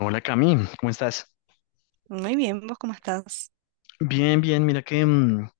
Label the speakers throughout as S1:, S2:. S1: Hola Cami, ¿cómo estás?
S2: Muy bien, ¿vos cómo estás?
S1: Bien, bien, mira que,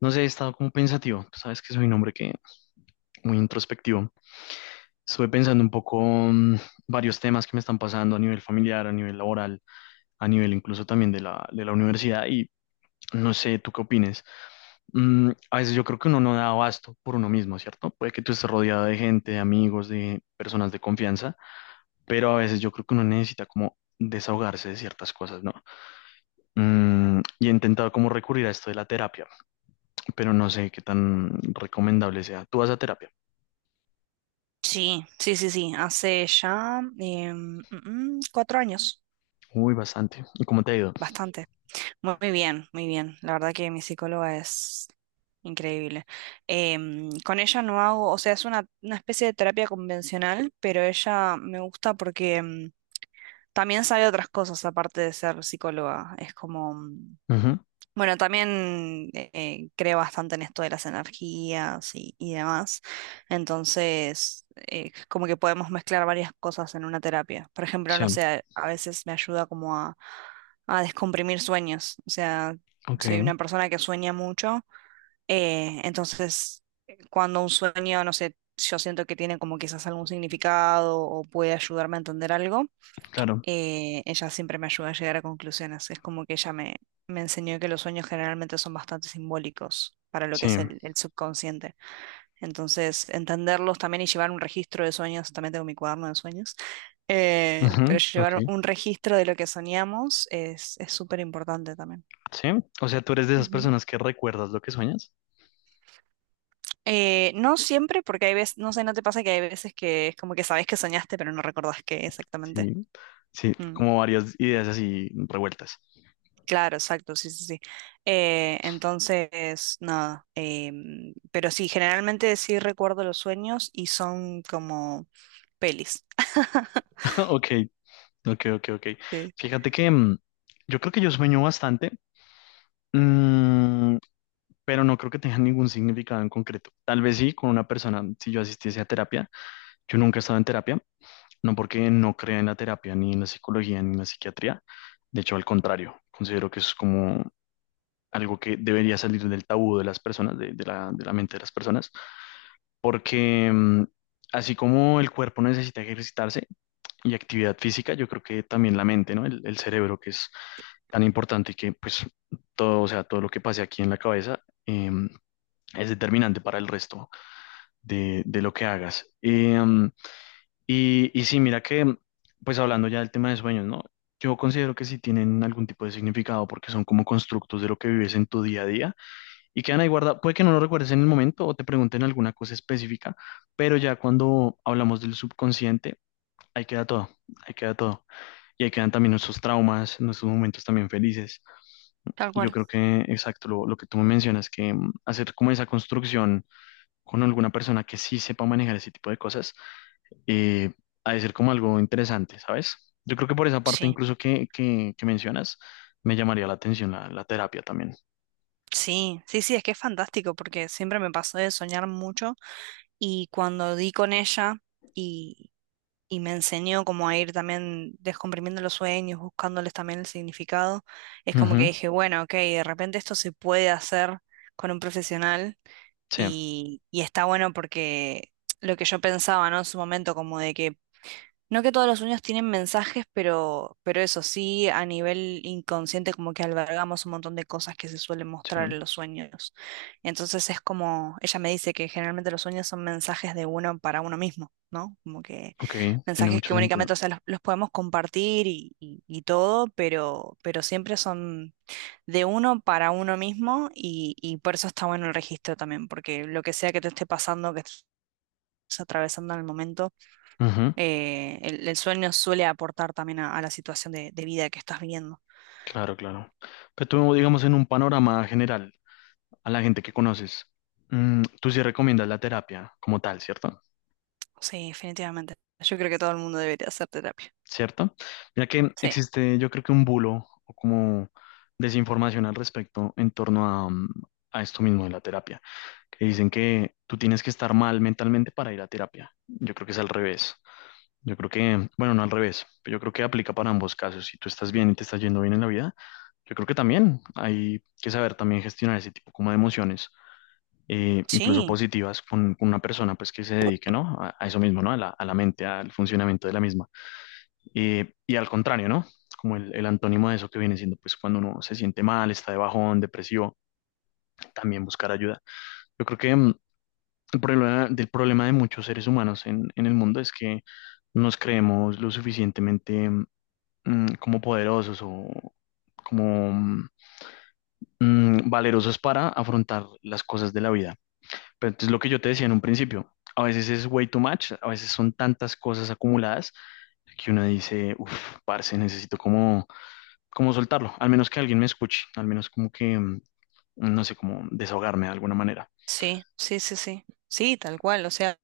S1: no sé, he estado como pensativo. Tú sabes que soy un hombre que muy introspectivo. Estuve pensando un poco varios temas que me están pasando a nivel familiar, a nivel laboral, a nivel incluso también de la universidad. No sé, ¿tú qué opines? A veces yo creo que uno no da abasto por uno mismo, ¿cierto? Puede que tú estés rodeado de gente, de amigos, de personas de confianza, pero a veces yo creo que uno necesita como desahogarse de ciertas cosas, ¿no? Y he intentado como recurrir a esto de la terapia, pero no sé qué tan recomendable sea. ¿Tú vas a terapia?
S2: Sí, sí, sí, sí. Hace ya cuatro años,
S1: Uy, bastante. ¿Y cómo te ha ido?
S2: bastante. Muy bien, muy bien. La verdad que mi psicóloga es increíble. Con ella no hago, o sea, es una especie de terapia convencional, pero ella me gusta porque también sabe otras cosas aparte de ser psicóloga. Es como.
S1: Ujú,
S2: Bueno, también creo bastante en esto de las energías y demás. Entonces, como que podemos mezclar varias cosas en una terapia. Por ejemplo,
S1: sí,
S2: no sé, a veces me ayuda como a descomprimir sueños. O sea,
S1: ok,
S2: soy una persona que sueña mucho. Entonces, cuando un sueño, no sé, yo siento que tiene como quizás algún significado o puede ayudarme a entender algo,
S1: claro,
S2: ella siempre me ayuda a llegar a conclusiones. Es como que ella me enseñó que los sueños generalmente son bastante simbólicos para lo que
S1: sí,
S2: es el subconsciente. Entonces, entenderlos también y llevar un registro de sueños, también tengo mi cuaderno de sueños,
S1: ujú,
S2: pero
S1: ok,
S2: llevar un registro de lo que soñamos es súper importante también.
S1: sí. O sea, tú eres de esas
S2: Ujú.
S1: personas que recuerdas lo que sueñas.
S2: No siempre, porque hay veces, no sé, ¿no te pasa que hay veces que es como que sabes que soñaste, pero no recordás qué exactamente?
S1: Sí, sí,
S2: Mm.
S1: como varias ideas así revueltas.
S2: Claro, exacto, sí, sí, sí. Entonces, nada, pero sí, generalmente sí recuerdo los sueños y son como pelis.
S1: Ok, ok, ok, ok.
S2: Sí.
S1: Fíjate que yo creo que yo sueño bastante, mm, pero no creo que tenga ningún significado en concreto. Tal vez sí, con una persona, si yo asistiese a terapia. Yo nunca he estado en terapia, no porque no crea en la terapia, ni en la psicología, ni en la psiquiatría. De hecho, al contrario, considero que es como algo que debería salir del tabú de las personas, de la mente de las personas, porque así como el cuerpo necesita ejercitarse y actividad física, yo creo que también la mente, ¿no? El cerebro que es tan importante y que pues todo, o sea, todo lo que pase aquí en la cabeza es determinante para el resto de lo que hagas. Y, y sí, mira que, pues hablando ya del tema de sueños, ¿no? Yo considero que sí tienen algún tipo de significado porque son como constructos de lo que vives en tu día a día y quedan ahí guardados. Puede que no lo recuerdes en el momento o te pregunten alguna cosa específica, pero ya cuando hablamos del subconsciente, ahí queda todo, ahí queda todo. Y ahí quedan también nuestros traumas, nuestros momentos también felices.
S2: Tal
S1: Y yo
S2: cual.
S1: creo que, exacto, lo que tú me mencionas, que hacer como esa construcción con alguna persona que sí sepa manejar ese tipo de cosas, eh, ha de ser como algo interesante, ¿sabes? Yo creo que por esa parte
S2: Sí,
S1: incluso que mencionas, me llamaría la atención la terapia también.
S2: sí, sí, sí, es que es fantástico porque siempre me pasó de soñar mucho y cuando di con ella y y me enseñó como a ir también descomprimiendo los sueños, buscándoles también el significado. Es como que
S1: Ujú,
S2: dije, bueno, ok, de repente esto se puede hacer con un profesional
S1: sí,
S2: y está bueno porque lo que yo pensaba, ¿no? En su momento, como de que no, que todos los sueños tienen mensajes, pero eso sí, a nivel inconsciente como que albergamos un montón de cosas que se suelen mostrar
S1: sí.
S2: en los sueños. Entonces es como, ella me dice que generalmente los sueños son mensajes de uno para uno mismo, ¿no? Como que
S1: Ok, tiene
S2: mensajes
S1: mucho
S2: que
S1: sentido.
S2: únicamente, o sea, los podemos compartir y todo, pero siempre son de uno para uno mismo, y por eso está bueno el registro también, porque lo que sea que te esté pasando, que estés atravesando en el momento,
S1: Ujú,
S2: el sueño suele aportar también a la situación de vida que estás viviendo.
S1: claro, claro. Pero tú, digamos, en un panorama general, a la gente que conoces, tú sí recomiendas la terapia como tal, ¿cierto?
S2: Sí, definitivamente. Yo creo que todo el mundo debería hacer terapia.
S1: ¿Cierto? Mira que
S2: Sí,
S1: existe, yo creo que un bulo o como desinformación al respecto en torno a, a esto mismo de la terapia, que dicen que tú tienes que estar mal mentalmente para ir a terapia. Yo creo que es al revés. Yo creo que, bueno, no al revés, pero yo creo que aplica para ambos casos. Si tú estás bien y te estás yendo bien en la vida, yo creo que también hay que saber también gestionar ese tipo como de emociones, incluso
S2: sí,
S1: positivas, con una persona pues que se dedique, ¿no? A eso mismo, ¿no? A la mente, al funcionamiento de la misma. Y al contrario, ¿no? Como el antónimo de eso que viene siendo pues cuando uno se siente mal, está de bajón, depresivo, también buscar ayuda. Yo creo que el problema, del problema de muchos seres humanos en el mundo es que nos creemos lo suficientemente como poderosos o como valerosos para afrontar las cosas de la vida. Pero entonces lo que yo te decía en un principio, a veces es way too much, a veces son tantas cosas acumuladas que uno dice, uff, parce, necesito como, como soltarlo, al menos que alguien me escuche, al menos como que, no sé, como desahogarme de alguna manera.
S2: sí, sí, sí, sí. Sí, tal cual. O sea,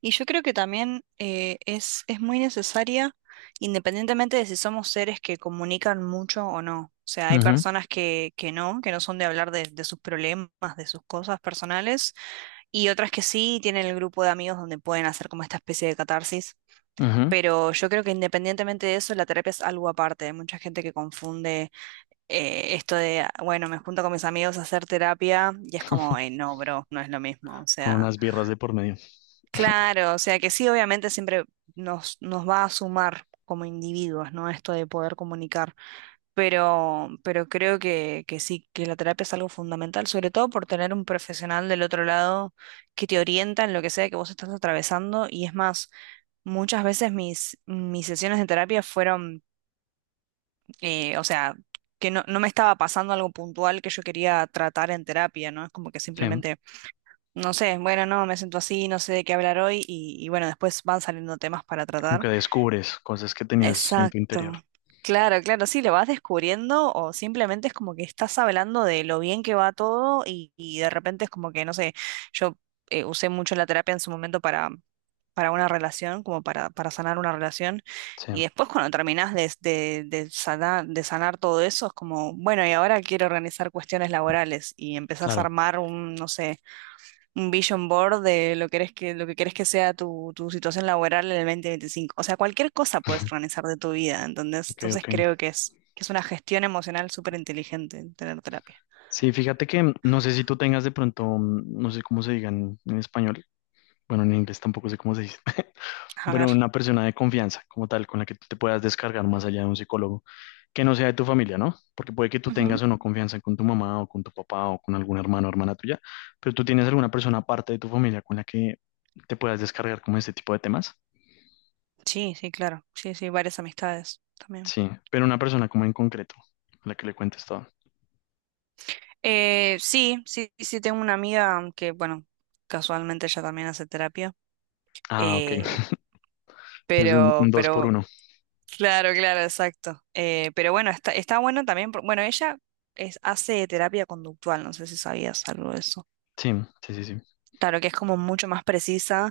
S2: y yo creo que también es muy necesaria, independientemente de si somos seres que comunican mucho o no. O sea, hay
S1: Ujú,
S2: personas que no son de hablar de sus problemas, de sus cosas personales, y otras que sí tienen el grupo de amigos donde pueden hacer como esta especie de catarsis.
S1: ujú.
S2: Pero yo creo que independientemente de eso, la terapia es algo aparte. Hay mucha gente que confunde esto de: "Ah, bueno, me junto con mis amigos a hacer terapia", y es como: "Ey, no, bro, no es lo mismo". O
S1: Con
S2: sea,
S1: unas birras de por medio.
S2: claro, o sea que sí, obviamente siempre nos va a sumar como individuos, ¿no? Esto de poder comunicar, pero creo que sí, que la terapia es algo fundamental, sobre todo por tener un profesional del otro lado que te orienta en lo que sea que vos estás atravesando. Y es más, muchas veces mis sesiones de terapia fueron, o sea, que no me estaba pasando algo puntual que yo quería tratar en terapia, ¿no? Es como que
S1: Sí,
S2: simplemente, no sé, bueno, no, me siento así, no sé de qué hablar hoy y bueno, después van saliendo temas para
S1: como
S2: tratar.
S1: que descubres cosas que tenías en tu interior.
S2: Exacto. Claro, claro, sí, lo vas descubriendo o simplemente es como que estás hablando de lo bien que va todo y de repente es como que, no sé, yo usé mucho la terapia en su momento, para una relación, como para sanar una relación.
S1: Sí,
S2: Y después, cuando terminás de sanar todo eso es como, bueno, y ahora quiero organizar cuestiones laborales y empezás a
S1: claro.
S2: armar un, no sé, un vision board de lo que quieres que sea tu situación laboral en el 2025. O sea, cualquier cosa puedes organizar de tu vida, ¿entendés?
S1: Ok,
S2: Entonces,
S1: ok.
S2: creo que es una gestión emocional súper inteligente tener terapia.
S1: Sí, fíjate que no sé si tú tengas de pronto, no sé cómo se digan en español, bueno, en inglés tampoco sé cómo se dice,
S2: A
S1: pero
S2: ver.
S1: una persona de confianza como tal, con la que tú te puedas descargar más allá de un psicólogo, que no sea de tu familia, ¿no? Porque puede que tú
S2: Ujú.
S1: tengas o no confianza con tu mamá o con tu papá o con algún hermano o hermana tuya, pero tú tienes alguna persona aparte de tu familia con la que te puedas descargar como este tipo de temas.
S2: Sí, sí, claro. Sí, sí, varias amistades también.
S1: Sí, pero una persona como en concreto, a la que le cuentes todo.
S2: Sí, sí, sí, tengo una amiga que, bueno, casualmente ella también hace terapia.
S1: Ah, ok.
S2: eh,
S1: Entonces un
S2: pero,
S1: dos por
S2: pero
S1: uno.
S2: Claro, claro, exacto. Pero bueno, está bueno también. Bueno, ella hace terapia conductual, no sé si sabías algo de eso.
S1: Sí, sí, sí, sí.
S2: Claro que es como mucho más precisa,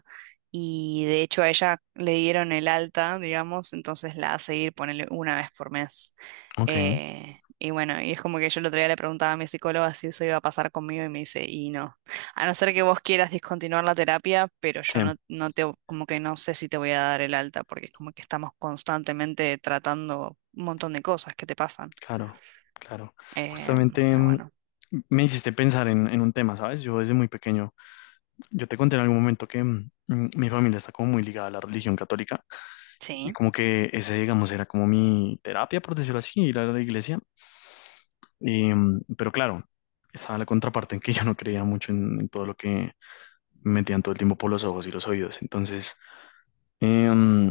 S2: y de hecho a ella le dieron el alta, digamos, entonces la hace ir, ponele una vez por mes.
S1: Ok,
S2: Y bueno, y es como que yo el otro día le preguntaba a mi psicóloga si eso iba a pasar conmigo y me dice, y no. A no ser que vos quieras discontinuar la terapia, pero yo
S1: sí.
S2: no te, como que no sé si te voy a dar el alta, porque es como que estamos constantemente tratando un montón de cosas que te pasan.
S1: Claro, claro. Justamente
S2: Pero bueno,
S1: me hiciste pensar en un tema, ¿sabes? Yo desde muy pequeño, yo te conté en algún momento que mi familia está como muy ligada a la religión católica y
S2: sí,
S1: como que ese, digamos, era como mi terapia, por decirlo así, ir a la iglesia. Y, mm, pero claro, estaba la contraparte en que yo no creía mucho en todo lo que me metían todo el tiempo por los ojos y los oídos. Entonces, eh, mm,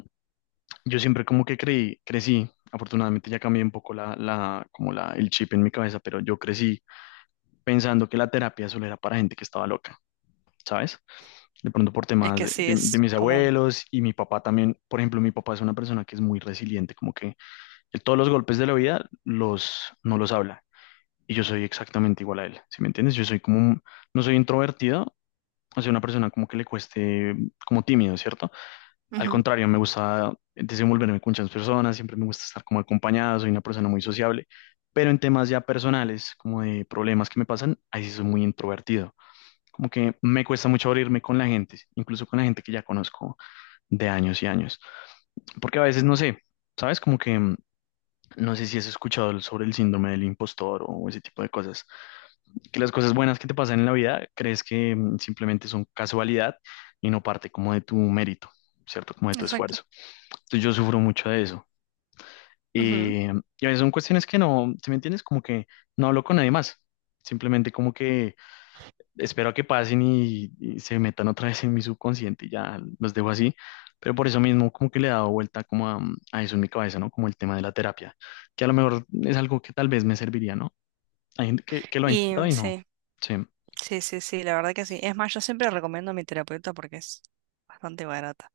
S1: yo siempre como que creí, crecí, afortunadamente ya cambié un poco como la, el chip en mi cabeza, pero yo crecí pensando que la terapia solo era para gente que estaba loca, ¿sabes? De pronto por
S2: es
S1: temas
S2: que sí
S1: de
S2: es
S1: mis
S2: como.
S1: abuelos y mi papá también, por ejemplo, mi papá es una persona que es muy resiliente, como que él todos los golpes de la vida no los habla. Y yo soy exactamente igual a él, ¿sí me entiendes? Yo soy como, no soy introvertido, o sea, una persona como que le cueste, como tímido, ¿cierto? Al
S2: Ujú,
S1: contrario, me gusta desenvolverme con muchas personas, siempre me gusta estar como acompañado, soy una persona muy sociable, pero en temas ya personales, como de problemas que me pasan, ahí sí soy muy introvertido. Como que me cuesta mucho abrirme con la gente, incluso con la gente que ya conozco de años y años. Porque a veces no sé, ¿sabes? Como que no sé si has escuchado sobre el síndrome del impostor o ese tipo de cosas. Que las cosas buenas que te pasan en la vida crees que simplemente son casualidad y no parte como de tu mérito, ¿cierto? Como de tu
S2: exacto.
S1: esfuerzo. Entonces yo sufro mucho de eso. Eh, y a veces son cuestiones que no, ¿sí me entiendes? Como que no hablo con nadie más. Simplemente como que espero que pasen y se metan otra vez en mi subconsciente y ya los dejo así. Pero por eso mismo como que le he dado vuelta como a eso en mi cabeza, ¿no? Como el tema de la terapia, que a lo mejor es algo que tal vez me serviría, ¿no? Hay gente que lo ha
S2: Y
S1: intentado y no.
S2: sí,
S1: Sí.
S2: sí, sí, sí, la verdad que sí. Es más, yo siempre recomiendo a mi terapeuta porque es bastante barata.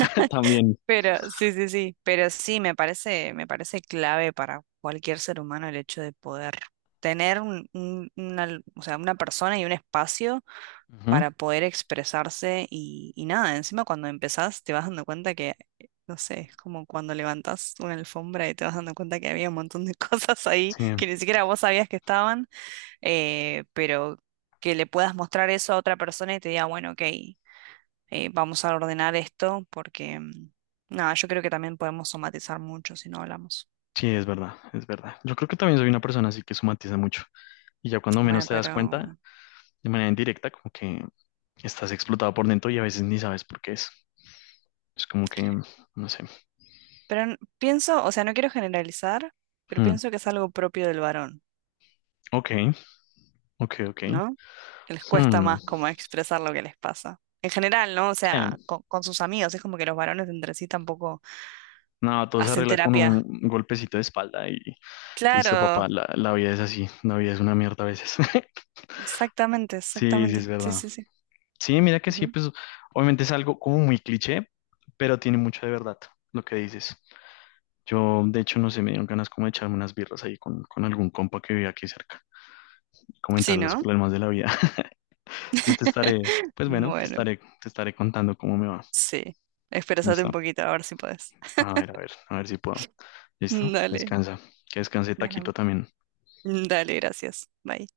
S1: También.
S2: Pero sí, sí, sí, pero sí, me parece clave para cualquier ser humano el hecho de poder tener una, o sea, una persona y un espacio
S1: Ujú,
S2: para poder expresarse y nada. Encima, cuando empezás te vas dando cuenta que, no sé, es como cuando levantás una alfombra y te vas dando cuenta que había un montón de cosas ahí
S1: sí,
S2: que ni siquiera vos sabías que estaban, pero que le puedas mostrar eso a otra persona y te diga, bueno, ok, vamos a ordenar esto porque, nada, yo creo que también podemos somatizar mucho si no hablamos.
S1: sí, es verdad, es verdad. Yo creo que también soy una persona así que somatiza mucho. Y ya cuando
S2: Bueno,
S1: menos te das cuenta,
S2: pero,
S1: de manera indirecta, como que estás explotado por dentro y a veces ni sabes por qué es. Es como que, no sé.
S2: pero n- pienso, o sea, no quiero generalizar, pero
S1: Hmm,
S2: pienso que es algo propio del varón,
S1: ok, ok, ok.
S2: ¿no? Que les cuesta
S1: Hmm,
S2: más como expresar lo que les pasa. En general, ¿no? O sea,
S1: sí.
S2: con sus amigos, es como que los varones entre sí tampoco
S1: No, todo se
S2: hacen
S1: arregla con
S2: terapia.
S1: un golpecito de espalda y listo,
S2: Claro,
S1: papá, la vida es así, la vida es una mierda a veces.
S2: exactamente,
S1: Sí, sí, es
S2: exactamente. Sí,
S1: verdad.
S2: sí, sí.
S1: Sí, mira que sí,
S2: Ujú.
S1: pues obviamente es algo como muy cliché, pero tiene mucho de verdad lo que dices. Yo, de hecho, no sé, me dieron ganas como de echarme unas birras ahí con algún compa que vive aquí cerca, y comentar
S2: Sí,
S1: los
S2: ¿no?
S1: problemas de la vida. Entonces te estaré, pues bueno,
S2: Bueno,
S1: te estaré contando cómo me va.
S2: sí. Expresate un
S1: ¿Listo?
S2: poquito, a ver si puedes.
S1: A ver, a ver, a ver si puedo. ¿Listo?
S2: Dale.
S1: Descansa. Que descanse Taquito
S2: Bueno,
S1: también.
S2: dale, gracias. Bye.